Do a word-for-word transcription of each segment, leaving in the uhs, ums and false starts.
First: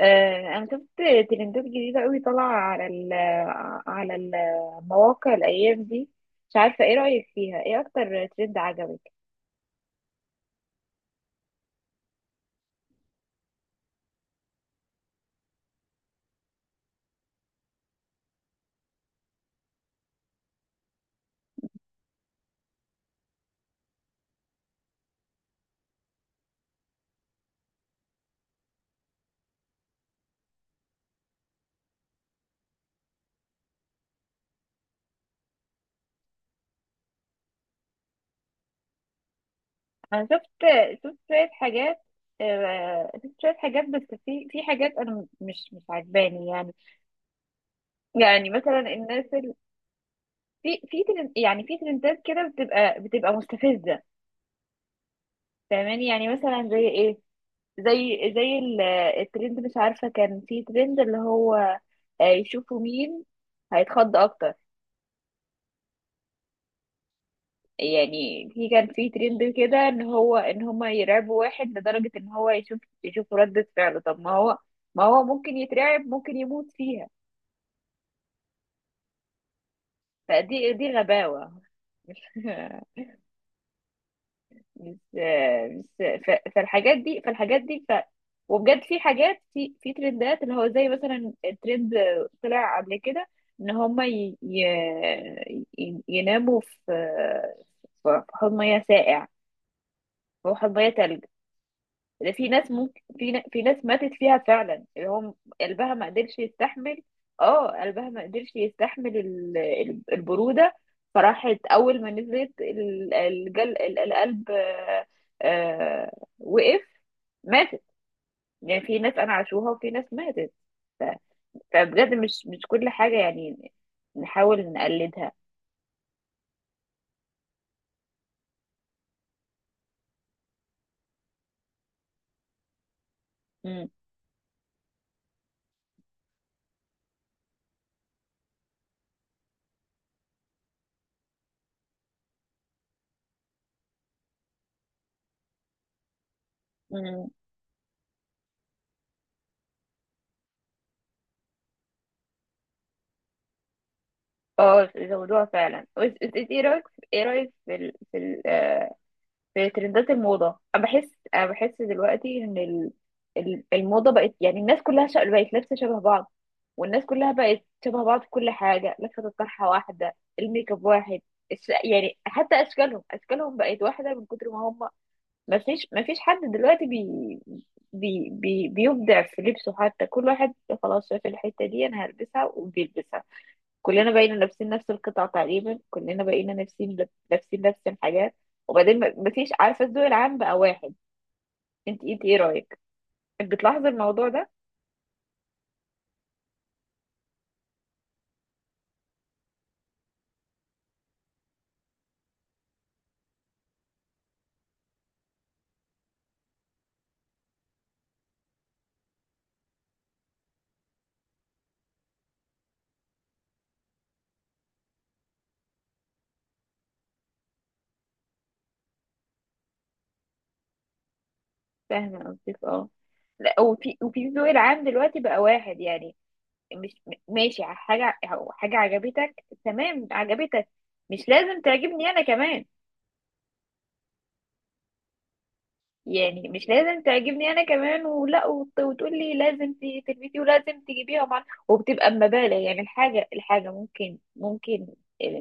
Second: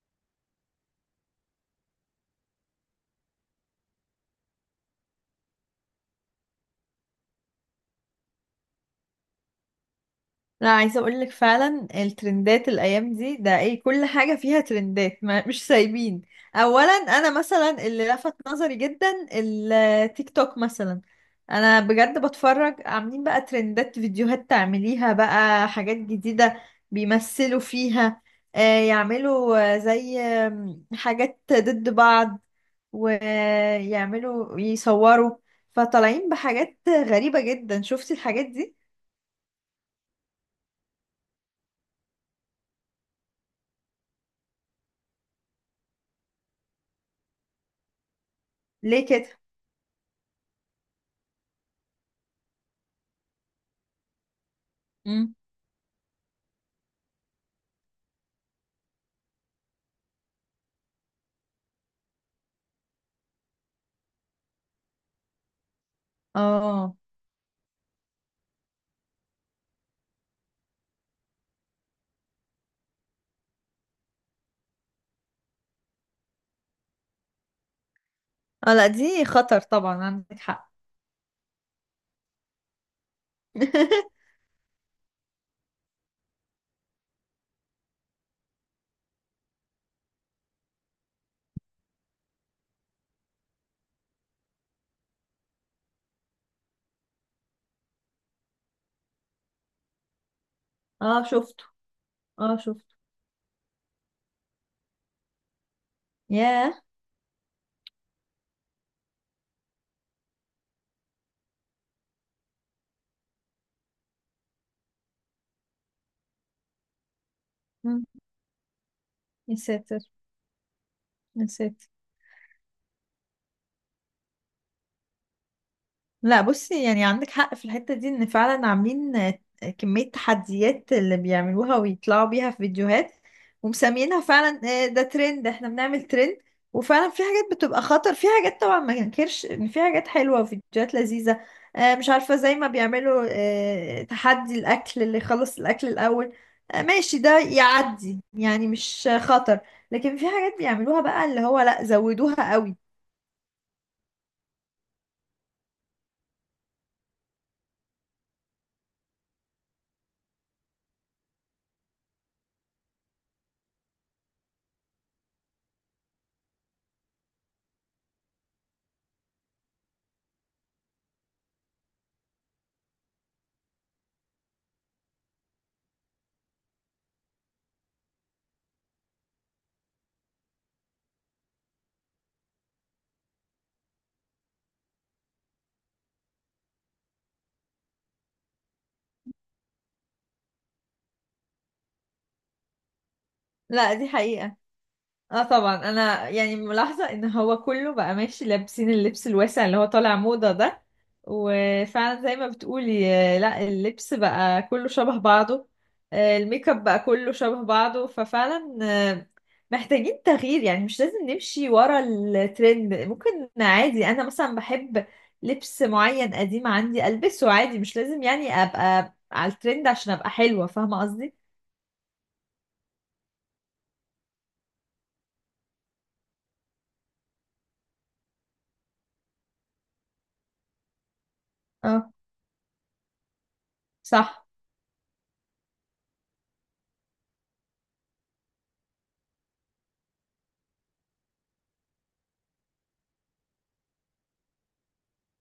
آه، انا شفت ترندات جديده قوي طالعه على ال على المواقع الايام دي. مش عارفه ايه رايك فيها، ايه اكتر ترند عجبك؟ لا، عايزه اقول لك فعلا الترندات الايام دي ده ايه، كل حاجه فيها ترندات. ما مش سايبين. اولا انا مثلا اللي لفت نظري جدا التيك توك مثلا. انا بجد بتفرج، عاملين بقى ترندات فيديوهات تعمليها بقى حاجات جديده بيمثلوا فيها. آه، يعملوا، آه، زي آم، حاجات ضد بعض، ويعملوا يصوروا. فطالعين بحاجات غريبه جدا. شفتي الحاجات دي؟ انا شفت، شفت شويه حاجات آه، شفت شويه حاجات، بس في في حاجات انا مش مش عجباني يعني. يعني مثلا ليه كده؟ الناس ال... في في ترند، يعني في ترندات كده بتبقى بتبقى مستفزه، فاهماني؟ يعني مثلا زي ايه؟ زي زي ال- الترند، مش عارفه، كان في ترند اللي هو آه، يشوفوا مين هيتخض اكتر. اه، يعني في كان في ترند كده ان هو ان هما يرعبوا واحد لدرجة ان هو يشوف، يشوف ردة فعله. طب ما هو، ما هو ممكن يترعب، ممكن يموت فيها. اه، لا دي خطر طبعا، عندك حق. فدي دي غباوة. مش مش ف- فالحاجات دي، فالحاجات دي ف وبجد في حاجات، في في ترندات اللي هو زي مثلا الترند طلع قبل كده، ان هما ي... ي... ي- يناموا في، في حوض مياه ساقع، هو حوض مياه اه تلج. شفته. ده في اه ناس، شفته. ممكن في ن- في ناس ماتت فيها فعلا، اللي هم قلبها ما قدرش ياه. يستحمل. اه، قلبها ما قدرش يستحمل ال- ال- البرودة. فراحت اول ما نزلت ال- الجل، ال- القلب آه، آه، وقف، ماتت. مم. يعني في ناس انا يا عاشوها، وفي ساتر، ناس ماتت. ف- يا ساتر. فبجد مش، مش كل حاجة يعني نحاول نقلدها. لا بصي، يعني عندك حق في الحتة دي، ان فعلا عاملين آه، كمية تحديات اللي بيعملوها ويطلعوا بيها في فيديوهات، مم. ومسميينها فعلا آه، ده ترند، احنا بنعمل ترند. وفعلا في حاجات بتبقى خطر، في حاجات طبعا ما ننكرش ان في حاجات حلوة وفيديوهات لذيذة. آه، مش عارفة، زي ما بيعملوا آه، تحدي الاكل، اللي يخلص الاكل الاول. آه، ماشي، مم. ده يعدي، يعني مش آه، خطر. لكن في حاجات بيعملوها بقى اللي هو لا، زودوها قوي. اه، زودوها فعلا. بس- بس انت ايه رايك؟ ايه رايك في ال... في ال... آه، في ترندات الموضة؟ أنا بحس، أنا بحس دلوقتي إن ال- ال- الموضة بقت، يعني الناس كلها شا- بقت لابسة شبه بعض، والناس كلها بقت شبه بعض في كل حاجة، لفة الطرحة واحدة، الميك اب واحد، الش... يعني حتى أشكالهم، أشكالهم بقت واحدة من كتر ما هم، ما فيش ما فيش حد دلوقتي بي... بي... بي... بيبدع في لبسه. حتى كل واحد خلاص شاف الحتة دي، أنا هلبسها وبيلبسها، كلنا بقينا لابسين نفس القطع تقريبا، كلنا بقينا لابسين لابسين نفس الحاجات. وبعدين ما- مفيش، عارفه، الذوق العام بقى واحد. انت انت ايه رايك؟ بتلاحظي لا دي الموضوع ده؟ حقيقة. اه طبعا، انا يعني ملاحظة ان هو كله بقى ماشي لابسين اللبس الواسع اللي هو طالع موضة ده. وفعلا زي ما بتقولي، آه، لا اللبس بقى كله شبه بعضه. آه، الميك اب بقى كله شبه بعضه، ففعلا آه، محتاجين تغيير. يعني مش لازم نمشي ورا الترند، ممكن عادي انا مثلا بحب لبس معين قديم عندي البسه عادي. مش لازم يعني ابقى على الترند عشان ابقى حلوة. فاهمة قصدي؟ فاهمه قصدك اه. لا، وفي وفي الذوق العام دلوقتي بقى واحد. يعني مش م- ماشي، حاجه، حاجه عجبتك، تمام عجبتك، مش لازم تعجبني اه، انا كمان. صح. يعني مش لازم تعجبني انا كمان، ولا وت- وتقول لي لازم ت- تلبسي ولازم تجيبيها مع، وبتبقى بمبالغ. يعني الحاجه، الحاجه ممكن، ممكن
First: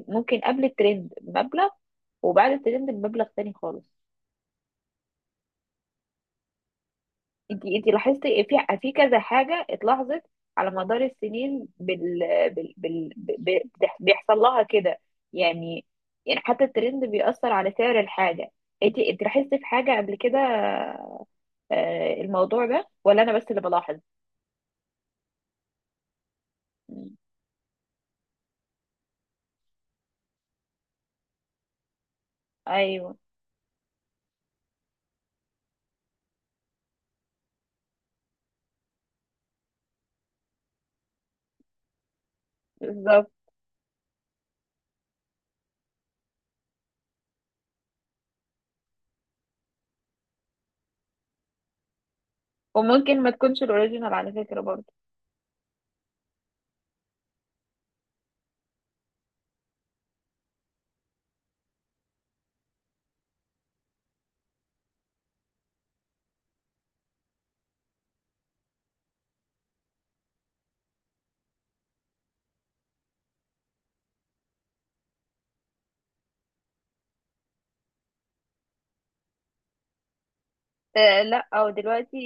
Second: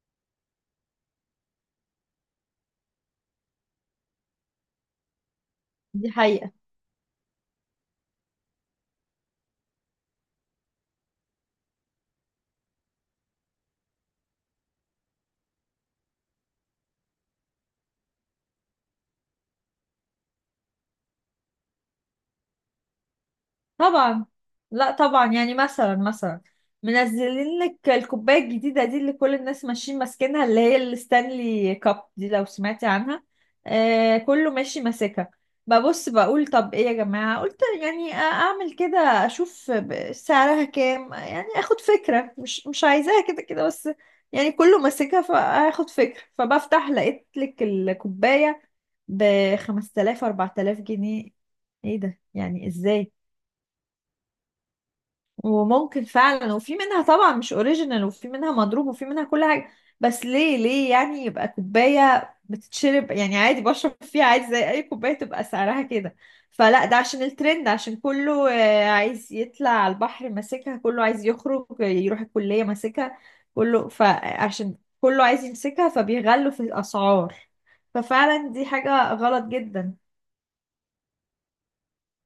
ممكن قبل الترند بمبلغ، وبعد الترند بمبلغ تاني خالص. دي حقيقة انتي انتي لاحظتي في في كذا حاجه اتلاحظت على مدار السنين بال بال بال ب- بتح- بيحصل لها كده؟ يعني يعني حتى الترند بيأثر على سعر الحاجه. انتي انتي لاحظتي في حاجه قبل كده، آه، الموضوع ده؟ ولا انا بس اللي بلاحظ؟ طبعا. لا طبعا، يعني مثلا مثلا مم. منزلين لك الكوبايه الجديده دي اللي كل الناس ماشيين ماسكينها، اللي هي الستانلي كاب دي، لو سمعتي ايوه، عنها. آه، كله ماشي ماسكها. ببص بقول طب ايه يا جماعه، قلت يعني اعمل كده، اشوف ب- سعرها كام، يعني اخد فكره، مش مش عايزاها بالظبط. كده كده، بس يعني كله ماسكها فاخد فكره. فبفتح لقيت لك الكوبايه ب خمسة آلاف أربعة آلاف جنيه. ايه ده؟ يعني ازاي؟ وممكن ما تكونش الاوريجينال على فكره برضه. وممكن فعلا، وفي منها طبعا مش اوريجينال، وفي منها مضروب، وفي منها كل حاجة. بس ليه، ليه يعني يبقى كوباية بتتشرب، يعني عادي بشرب فيها عادي زي اي كوباية تبقى سعرها كده؟ فلا، ده عشان الترند، عشان كله آه، عايز يطلع على البحر ماسكها، كله عايز يخرج يروح الكلية ماسكها، كله، فعشان كله عايز يمسكها فبيغلوا في الأسعار. ففعلا دي حاجة غلط جدا. آه لا، او دلوقتي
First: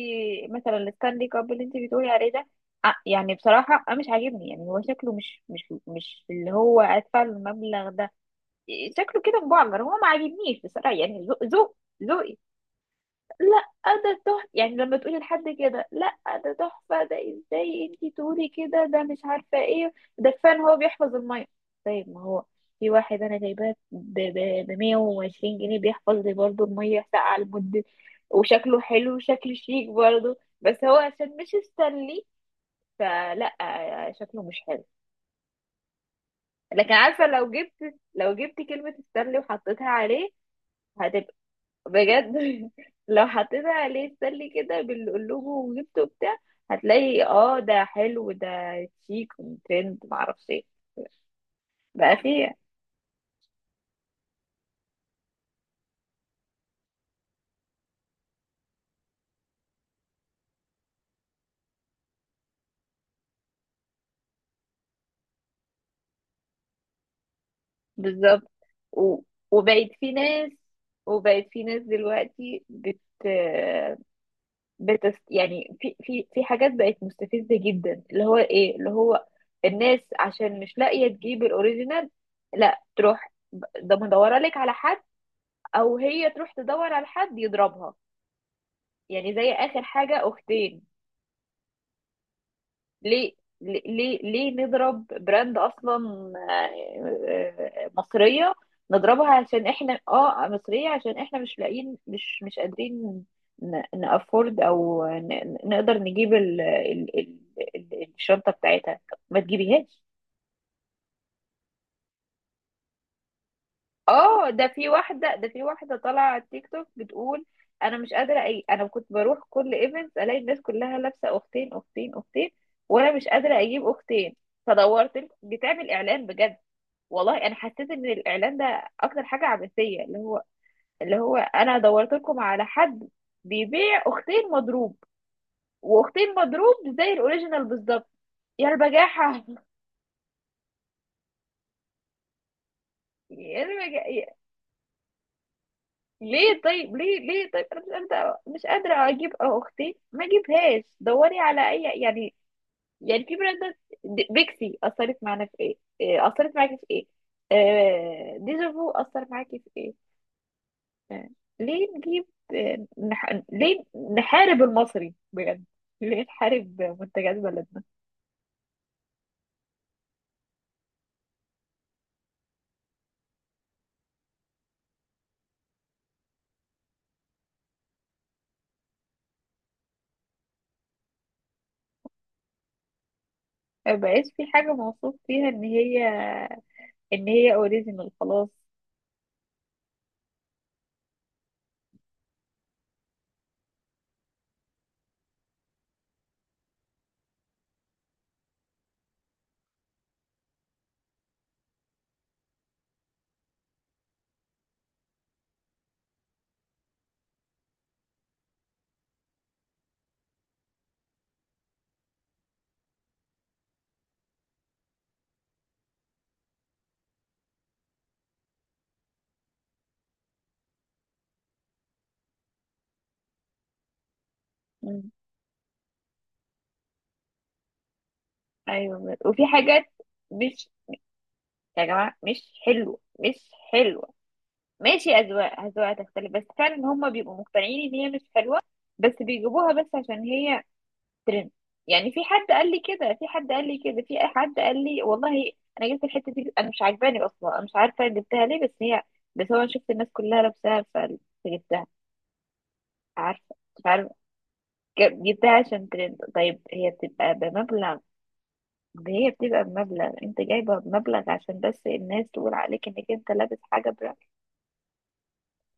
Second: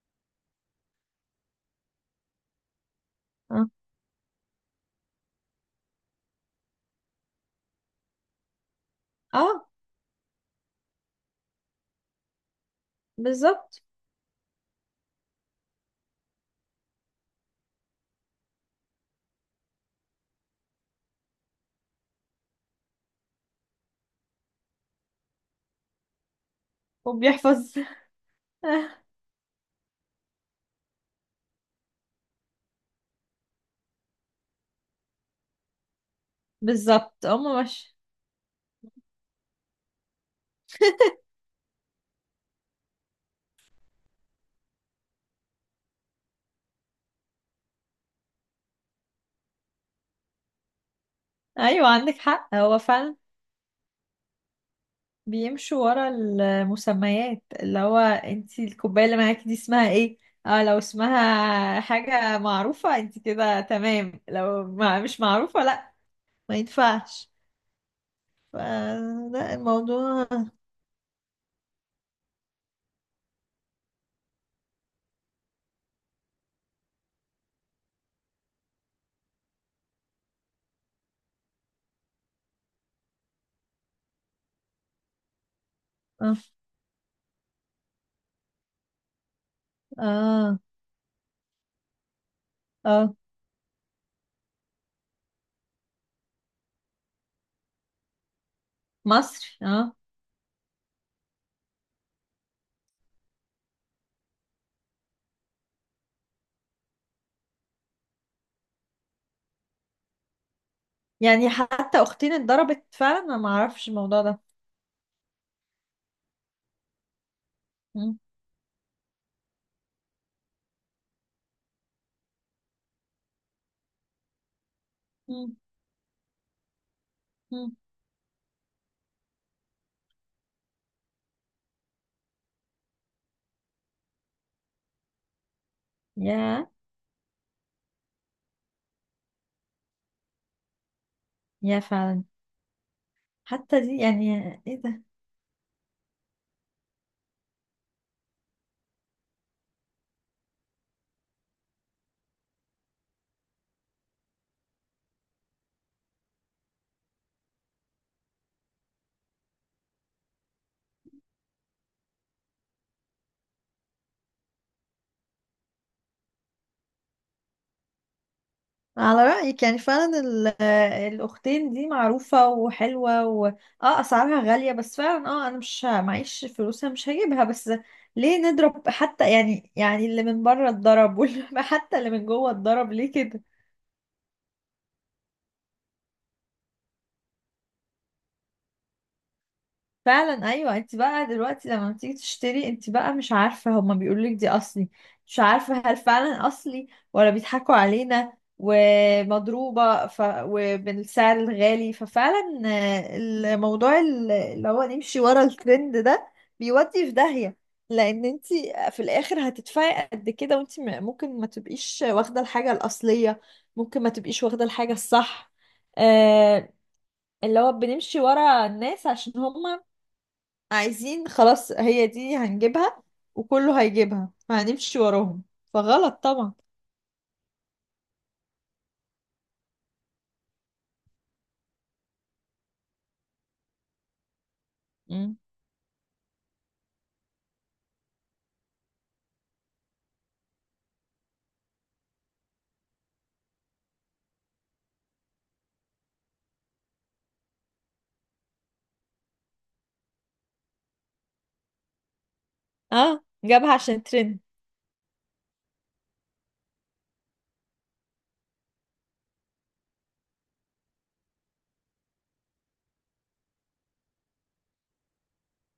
مثلا الستانلي كاب اللي انت بتقولي عليه ده، آه يعني اه، بصراحه انا مش عاجبني. يعني هو شكله مش مش مش اللي هو ادفع له المبلغ ده. شكله كده آه، مبعجر، هو ما عاجبنيش بصراحه. يعني ذوق، ذوق ذوقي. لا، بالظبط. ده تحفة، يعني لما تقولي لحد كده لا، ده تحفة، ده ازاي انتي تقولي كده؟ ده مش عارفة ايه ده. كفاية ان هو بيحفظ المية؟ طيب ما هو في واحد انا جايباه ب مية وعشرين جنيه، بيحفظ لي برضه المية ساقعة وبيحفظ. لمدة، وشكله حلو، وشكله شيك برضه، بس هو عشان مش استنلي فلا، شكله مش حلو. لكن بالظبط. عارفة، هم لو جبت، مش. لو جبت كلمة استنلي وحطيتها عليه، بجد، لو حطيت عليه السلي كده بالقلوب وجبته وبتاع، هتلاقي اه ده حلو، ده شيك وترند معرفش ايه. ايوه بقى عندك حق، فيه، هو فعلا بيمشوا ورا المسميات. اللي هو، انتي الكوبايه اللي معاكي دي اسمها ايه؟ اه، لو اسمها حاجه معروفه انتي كده تمام، لو ما مش معروفه لا، ما ينفعش. بالظبط. ف- و... لا، وبقت في الموضوع، ناس، وبقت في ناس دلوقتي بت بتس... يعني في في في حاجات بقت مستفزة جدا، اللي هو ايه، اللي هو الناس عشان مش لاقية تجيب الاوريجينال، لا تروح، ب- ده مدورة لك على حد، او هي اه، تروح تدور على حد يضربها. يعني زي آخر حاجة اه، أختين. اه، ليه، ليه ليه ليه نضرب براند أصلا آه، آه، مصرية؟ نضربها مصري، عشان اه. احنا اه مصرية، عشان احنا مش لاقيين، مش مش قادرين نأفورد، أو ن- ن- نقدر نجيب ال ال ال ال الشنطة بتاعتها. ما تجيبيهاش. يعني حتى اختين اتضربت فعلا، انا ما اعرفش الموضوع ده. اه، ده في واحدة، ده في واحدة طالعة على التيك توك بتقول انا مش مم، قادرة اي، انا كنت بروح كل ايفنت الاقي الناس كلها لابسة اختين، اختين اختين، وانا مش قادرة اجيب اختين. فدورت ال- مم، بتعمل اعلان بجد، والله انا مم. حسيت ان الاعلان ده اكتر حاجة عبثية، اللي هو، اللي هو انا دورت لكم على حد بيبيع اختين مضروب، واختين يا مضروب زي الاوريجينال بالظبط. يا البجاحة. يا فعلا. يا حتى دي يعني. البجاحة. ايه ده؟ ليه؟ طيب ليه، ليه طيب انا مش قادره، مش قادره اجيب اختي، ما اجيبهاش. دوري على اي يعني. يعني في براندات، د- بيكسي اثرت معانا في ايه؟ إيه، اثرت معاكي في ايه؟ آه، ديجافو اثر معاكي في ايه؟ آه، ليه نجيب؟ آه، نح... ليه نحارب المصري بجد؟ ليه نحارب منتجات بلدنا؟ على رأيك، يعني فعلا ال- الأختين دي معروفة وحلوة، و اه أسعارها غالية، بس فعلا اه أنا مش ه- معيش فلوسها، مش هجيبها. بس ليه نضرب حتى يعني يعني اللي من بره اتضرب واللي حتى اللي من جوه اتضرب ليه كده؟ ما بقاش في حاجه موصوف فيها ان هي، ان هي اوريجينال، خلاص. فعلا، ايوه. انت بقى دلوقتي لما بتيجي تشتري، انت بقى مش عارفه، هما بيقولوا لك دي اصلي، مش عارفه هل فعلا اصلي ولا بيضحكوا علينا ومضروبه ف... وبالسعر الغالي. ففعلا آه، الموضوع ال- اللي هو نمشي ورا الترند ده، بيودي في داهيه. لان انت في الاخر هتدفعي قد كده وانت م- ممكن ما تبقيش واخده الحاجه الاصليه، ممكن ما تبقيش واخده الحاجه الصح. آه، اللي هو بنمشي ورا الناس عشان هم عايزين خلاص هي دي هنجيبها، وكله هيجيبها فهنمشي مم. وراهم. فغلط طبعا. ايوه، وفي حاجات مش، يا جماعه مش حلوه، مش حلوه. ماشي مم. أذواق، أذواق تختلف، بس فعلا هما بيبقوا مقتنعين إن هي مش حلوة، بس بيجيبوها بس عشان هي ترند. يعني في حد قال لي كده، في حد قال لي كده في حد قال لي والله أنا جبت الحتة دي، أنا مش عاجباني أصلا، أنا مش عارفة جبتها ليه، بس هي، بس هو، أنا شفت الناس كلها لابساها فجبتها. اه، عارفة، جابها مش عشان عارفة. ترند. جب- جبتها عشان ترند. طيب هي بتبقى بمبلغ، هي بتبقى بمبلغ أنت جايبها بمبلغ عشان بس الناس تقول عليك إنك أنت لابس حاجة براند.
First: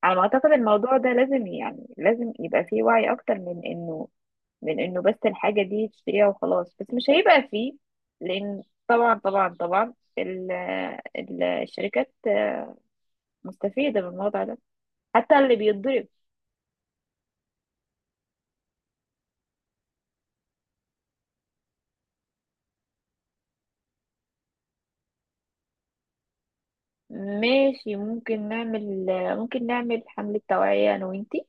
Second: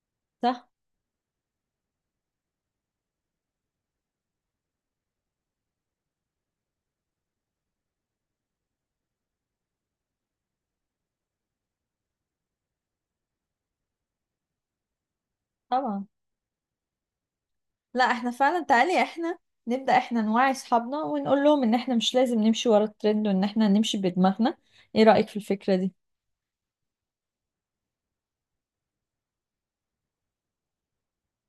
على ما اعتقد صح الموضوع ده لازم، يعني لازم يبقى فيه وعي اكتر من انه، من انه بس الحاجة دي تشتريها وخلاص. بس مش هيبقى فيه، لان، طبعا، طبعا طبعا ال- ال- الشركات مستفيدة من الموضوع ده، حتى اللي بيتضرب. طبعا. لا احنا فعلا، تعالي احنا نبدأ احنا نوعي اصحابنا ونقول لهم ان احنا مش لازم نمشي ورا الترند، وان احنا نمشي بدماغنا. ايه رأيك في الفكرة دي؟ ماشي، ممكن نعمل، ممكن نعمل حملة توعية أنا وإنتي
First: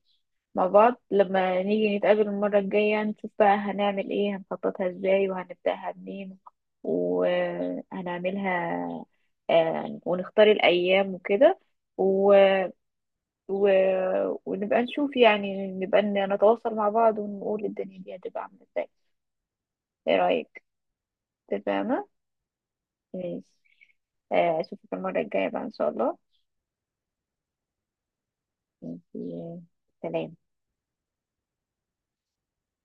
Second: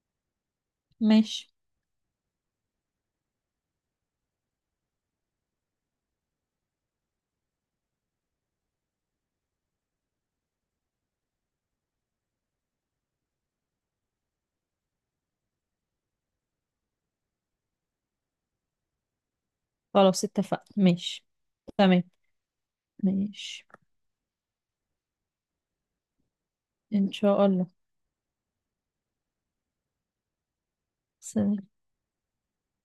مع بعض، ماشي. لما نيجي نتقابل المرة الجاية يعني، نشوف بقى هنعمل إيه، هنخططها إزاي، وهنبدأها منين، وهنعملها. آه، ونختار الأيام وكده، و... و... ونبقى نشوف، يعني نبقى نتواصل مع بعض ونقول الدنيا دي هتبقى عاملة إزاي. إيه خلاص رأيك؟ اتفقنا. ماشي. تمام. تمام؟ ماشي. ماشي. آه، أشوفك المرة الجاية بقى إن شاء الله. ان شاء الله. ماشي. سلام. سلام.